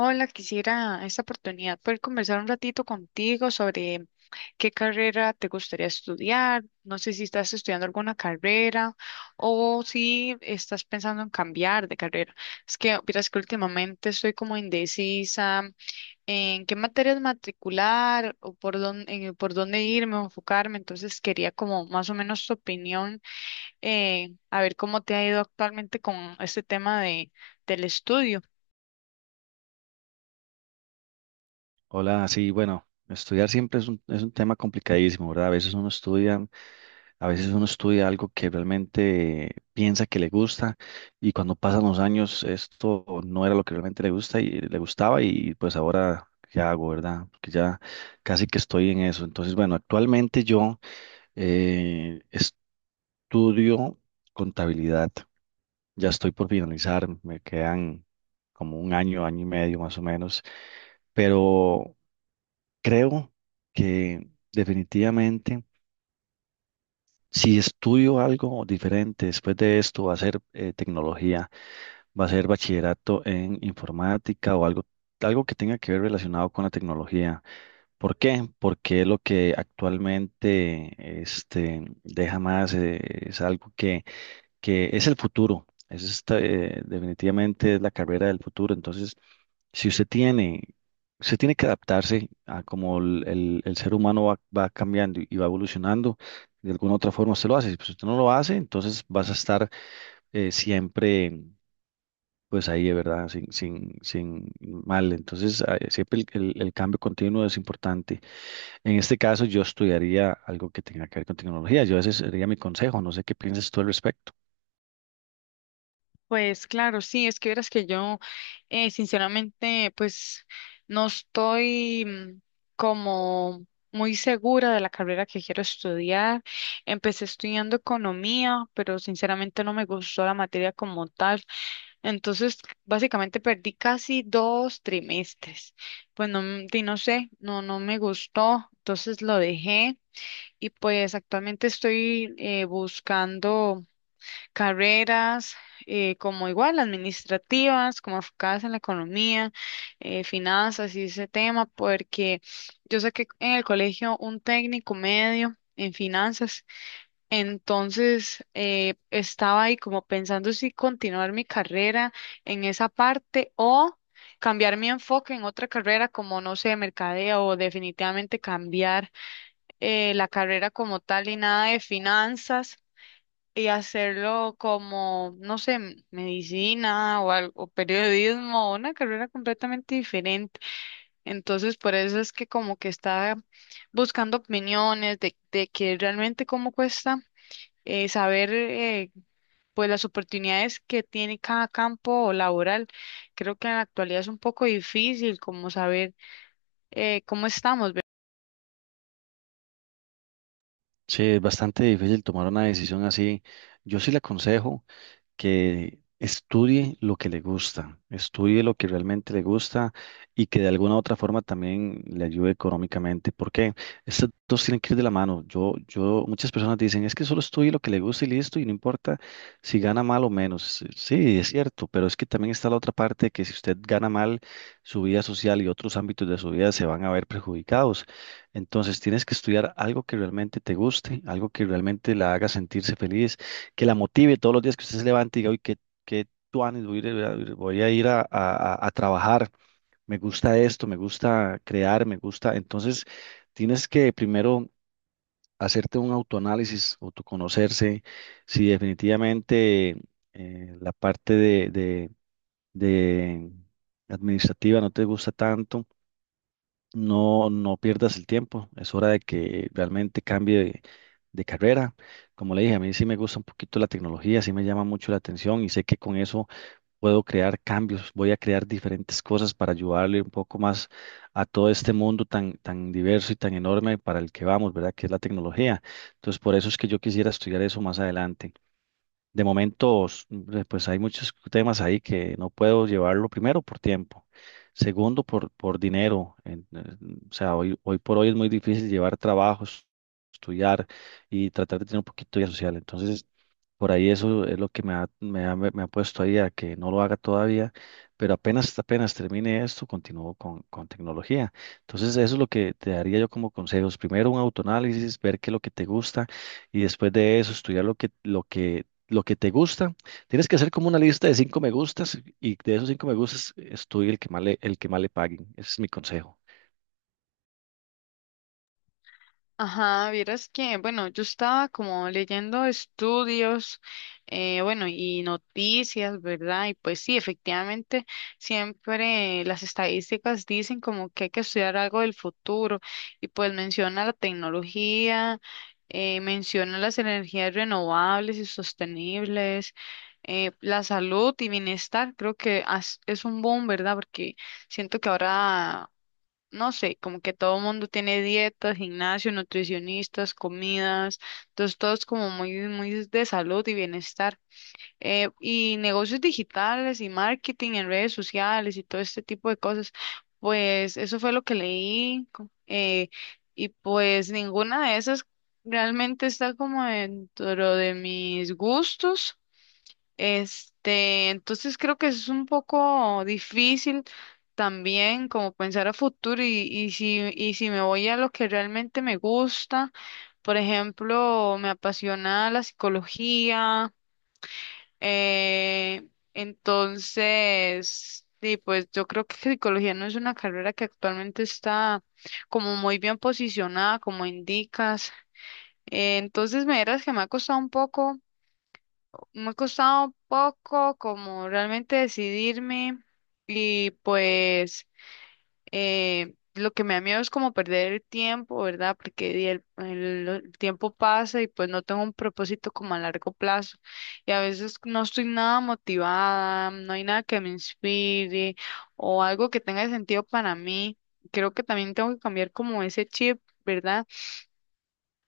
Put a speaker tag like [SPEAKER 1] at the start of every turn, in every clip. [SPEAKER 1] Hola, quisiera esta oportunidad poder conversar un ratito contigo sobre qué carrera te gustaría estudiar. No sé si estás estudiando alguna carrera o si estás pensando en cambiar de carrera. Es que, miras que últimamente estoy como indecisa en qué materias matricular o por dónde irme o enfocarme. Entonces quería como más o menos tu opinión, a ver cómo te ha ido actualmente con este tema de, del estudio.
[SPEAKER 2] Hola, sí, bueno, estudiar siempre es un tema complicadísimo, ¿verdad? A veces uno estudia algo que realmente piensa que le gusta y cuando pasan los años esto no era lo que realmente le gusta y le gustaba y pues ahora qué hago, ¿verdad? Porque ya casi que estoy en eso. Entonces, bueno, actualmente yo eh, estudio contabilidad. Ya estoy por finalizar, me quedan como un año, año y medio más o menos, pero creo que definitivamente si estudio algo diferente después de esto, va a ser tecnología, va a ser bachillerato en informática o algo, algo que tenga que ver relacionado con la tecnología. ¿Por qué? Porque es lo que actualmente este, deja más, es algo que es el futuro. Es esta, definitivamente es la carrera del futuro. Entonces, si usted tiene, usted tiene que adaptarse a cómo el ser humano va cambiando y va evolucionando de alguna otra forma usted lo hace. Si pues, usted no lo hace, entonces vas a estar siempre pues ahí de verdad, sin mal. Entonces, siempre el cambio continuo es importante. En este caso, yo estudiaría algo que tenga que ver con tecnología. Yo ese sería mi consejo. No sé qué piensas tú al respecto.
[SPEAKER 1] Pues claro, sí, es que verás que yo sinceramente pues no estoy como muy segura de la carrera que quiero estudiar. Empecé estudiando economía, pero sinceramente no me gustó la materia como tal. Entonces, básicamente perdí casi 2 trimestres. Pues no, di, no sé, no, no me gustó, entonces lo dejé y pues actualmente estoy buscando carreras como igual administrativas, como enfocadas en la economía, finanzas y ese tema, porque yo saqué en el colegio un técnico medio en finanzas, entonces estaba ahí como pensando si continuar mi carrera en esa parte o cambiar mi enfoque en otra carrera como, no sé, mercadeo o definitivamente cambiar la carrera como tal y nada de finanzas y hacerlo como, no sé, medicina o algo, o periodismo, una carrera completamente diferente. Entonces, por eso es que como que está buscando opiniones de que realmente cómo cuesta saber pues las oportunidades que tiene cada campo laboral. Creo que en la actualidad es un poco difícil como saber cómo.
[SPEAKER 2] Sí, es bastante difícil tomar una decisión así. Yo sí le aconsejo que estudie lo que le gusta, estudie lo que realmente le gusta y que de alguna u otra forma también le ayude económicamente, porque estos dos tienen que ir de la mano. Muchas personas dicen, es que solo estudie lo que le gusta y listo, y no importa si gana mal o menos. Sí, es cierto, pero es que también está la otra parte que si usted gana mal, su vida social y otros ámbitos de su vida se van a ver perjudicados. Entonces tienes que estudiar algo que realmente te guste, algo que realmente la haga sentirse feliz, que la motive todos los días, que usted se levante y diga, uy, qué, qué tuanes, voy a ir, voy a ir voy a ir a, a trabajar, me gusta esto, me gusta crear, me gusta. Entonces, tienes que primero hacerte un autoanálisis, autoconocerse, si definitivamente la parte de administrativa no te gusta tanto, no, no pierdas el tiempo, es hora de que realmente cambie de carrera. Como le dije, a mí sí me gusta un poquito la tecnología, sí me llama mucho la atención y sé que con eso puedo crear cambios, voy a crear diferentes cosas para ayudarle un poco más a todo este mundo tan, tan diverso y tan enorme para el que vamos, ¿verdad? Que es la tecnología. Entonces, por eso es que yo quisiera estudiar eso más adelante. De momentos, pues hay muchos temas ahí que no puedo llevarlo primero por tiempo, segundo por dinero. O sea, hoy por hoy es muy difícil llevar trabajos, estudiar y tratar de tener un poquito de vida social. Entonces, por ahí eso es lo que me ha puesto ahí a que no lo haga todavía, pero apenas termine esto, continúo con tecnología. Entonces, eso es lo que te daría yo como consejos. Primero un autoanálisis, ver qué es lo que te gusta y después de eso estudiar lo que te gusta. Tienes que hacer como una lista de cinco me gustas y de esos cinco me gustas estudia el que más le, el que más le paguen. Ese es mi consejo.
[SPEAKER 1] Ajá, vieras que, bueno, yo estaba como leyendo estudios, bueno, y noticias, ¿verdad? Y pues sí, efectivamente, siempre las estadísticas dicen como que hay que estudiar algo del futuro y pues menciona la tecnología, menciona las energías renovables y sostenibles, la salud y bienestar, creo que es un boom, ¿verdad? Porque siento que ahora no sé, como que todo el mundo tiene dietas, gimnasio, nutricionistas, comidas, entonces todo es como muy, muy de salud y bienestar. Y negocios digitales y marketing en redes sociales y todo este tipo de cosas, pues eso fue lo que leí y pues ninguna de esas realmente está como dentro de mis gustos. Este, entonces creo que es un poco difícil también como pensar a futuro y si me voy a lo que realmente me gusta, por ejemplo, me apasiona la psicología, eh, entonces, sí, pues yo creo que psicología no es una carrera que actualmente está como muy bien posicionada, como indicas, entonces me verás que me ha costado un poco como realmente decidirme y pues lo que me da miedo es como perder el tiempo, ¿verdad? Porque di el tiempo pasa y pues no tengo un propósito como a largo plazo y a veces no estoy nada motivada, no hay nada que me inspire o algo que tenga sentido para mí. Creo que también tengo que cambiar como ese chip, ¿verdad?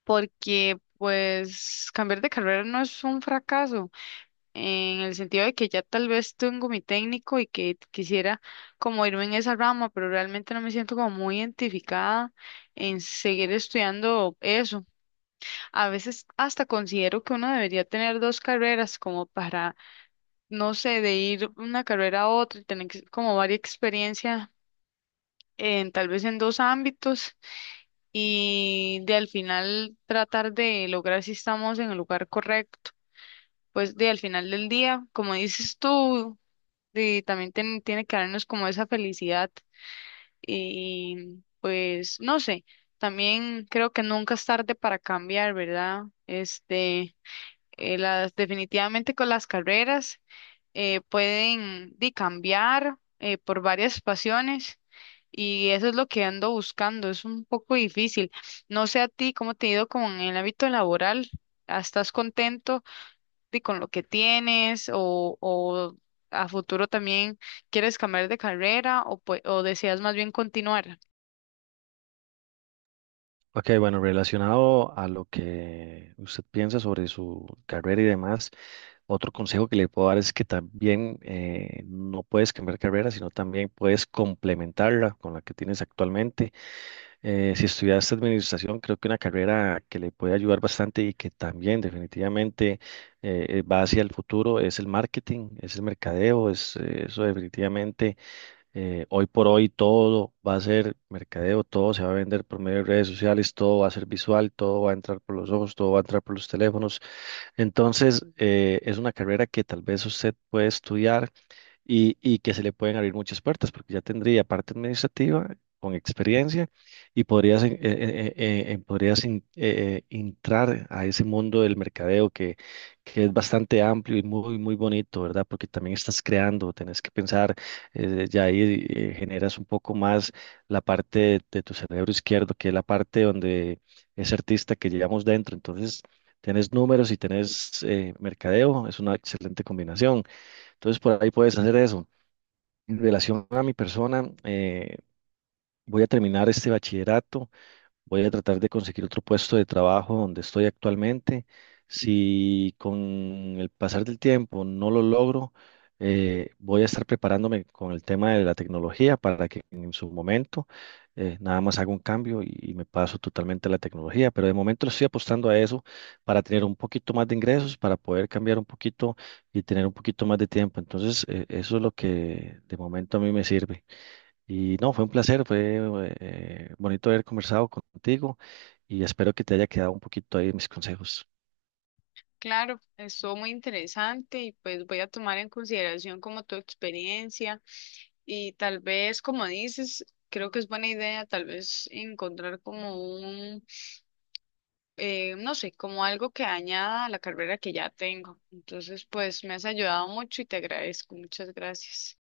[SPEAKER 1] Porque pues cambiar de carrera no es un fracaso en el sentido de que ya tal vez tengo mi técnico y que quisiera como irme en esa rama, pero realmente no me siento como muy identificada en seguir estudiando eso. A veces hasta considero que uno debería tener dos carreras como para, no sé, de ir una carrera a otra y tener como varia experiencia. En, tal vez en dos ámbitos y de al final tratar de lograr si estamos en el lugar correcto. Pues de al final del día, como dices tú, y también tiene que darnos como esa felicidad y pues no sé, también creo que nunca es tarde para cambiar, ¿verdad? Este, definitivamente con las carreras pueden cambiar por varias pasiones y eso es lo que ando buscando, es un poco difícil. No sé a ti, ¿cómo te ha ido con el ámbito laboral? Estás contento y con lo que tienes o a futuro también quieres cambiar de carrera o, o deseas más bien continuar?
[SPEAKER 2] Ok, bueno, relacionado a lo que usted piensa sobre su carrera y demás, otro consejo que le puedo dar es que también no puedes cambiar carrera, sino también puedes complementarla con la que tienes actualmente. Si estudiaste administración, creo que una carrera que le puede ayudar bastante y que también definitivamente va hacia el futuro es el marketing, es el mercadeo, es eso definitivamente hoy por hoy todo va a ser mercadeo, todo se va a vender por medio de redes sociales, todo va a ser visual, todo va a entrar por los ojos, todo va a entrar por los teléfonos. Entonces, es una carrera que tal vez usted puede estudiar y que se le pueden abrir muchas puertas, porque ya tendría parte administrativa con experiencia y podrías, podrías entrar a ese mundo del mercadeo, que es bastante amplio y muy, muy bonito, ¿verdad? Porque también estás creando, tenés que pensar, ya ahí generas un poco más la parte de tu cerebro izquierdo, que es la parte donde es artista que llevamos dentro, entonces... Tenés números y tenés mercadeo, es una excelente combinación. Entonces, por ahí puedes hacer eso. En relación a mi persona, voy a terminar este bachillerato. Voy a tratar de conseguir otro puesto de trabajo donde estoy actualmente. Si con el pasar del tiempo no lo logro, voy a estar preparándome con el tema de la tecnología para que en su momento nada más haga un cambio y me paso totalmente a la tecnología. Pero de momento estoy apostando a eso para tener un poquito más de ingresos, para poder cambiar un poquito y tener un poquito más de tiempo. Entonces, eso es lo que de momento a mí me sirve. Y no, fue un placer, fue bonito haber conversado contigo y espero que te haya quedado un poquito ahí mis consejos.
[SPEAKER 1] Claro, estuvo muy interesante y pues voy a tomar en consideración como tu experiencia y tal vez, como dices, creo que es buena idea tal vez encontrar como un, no sé, como algo que añada a la carrera que ya tengo. Entonces, pues me has ayudado mucho y te agradezco. Muchas gracias.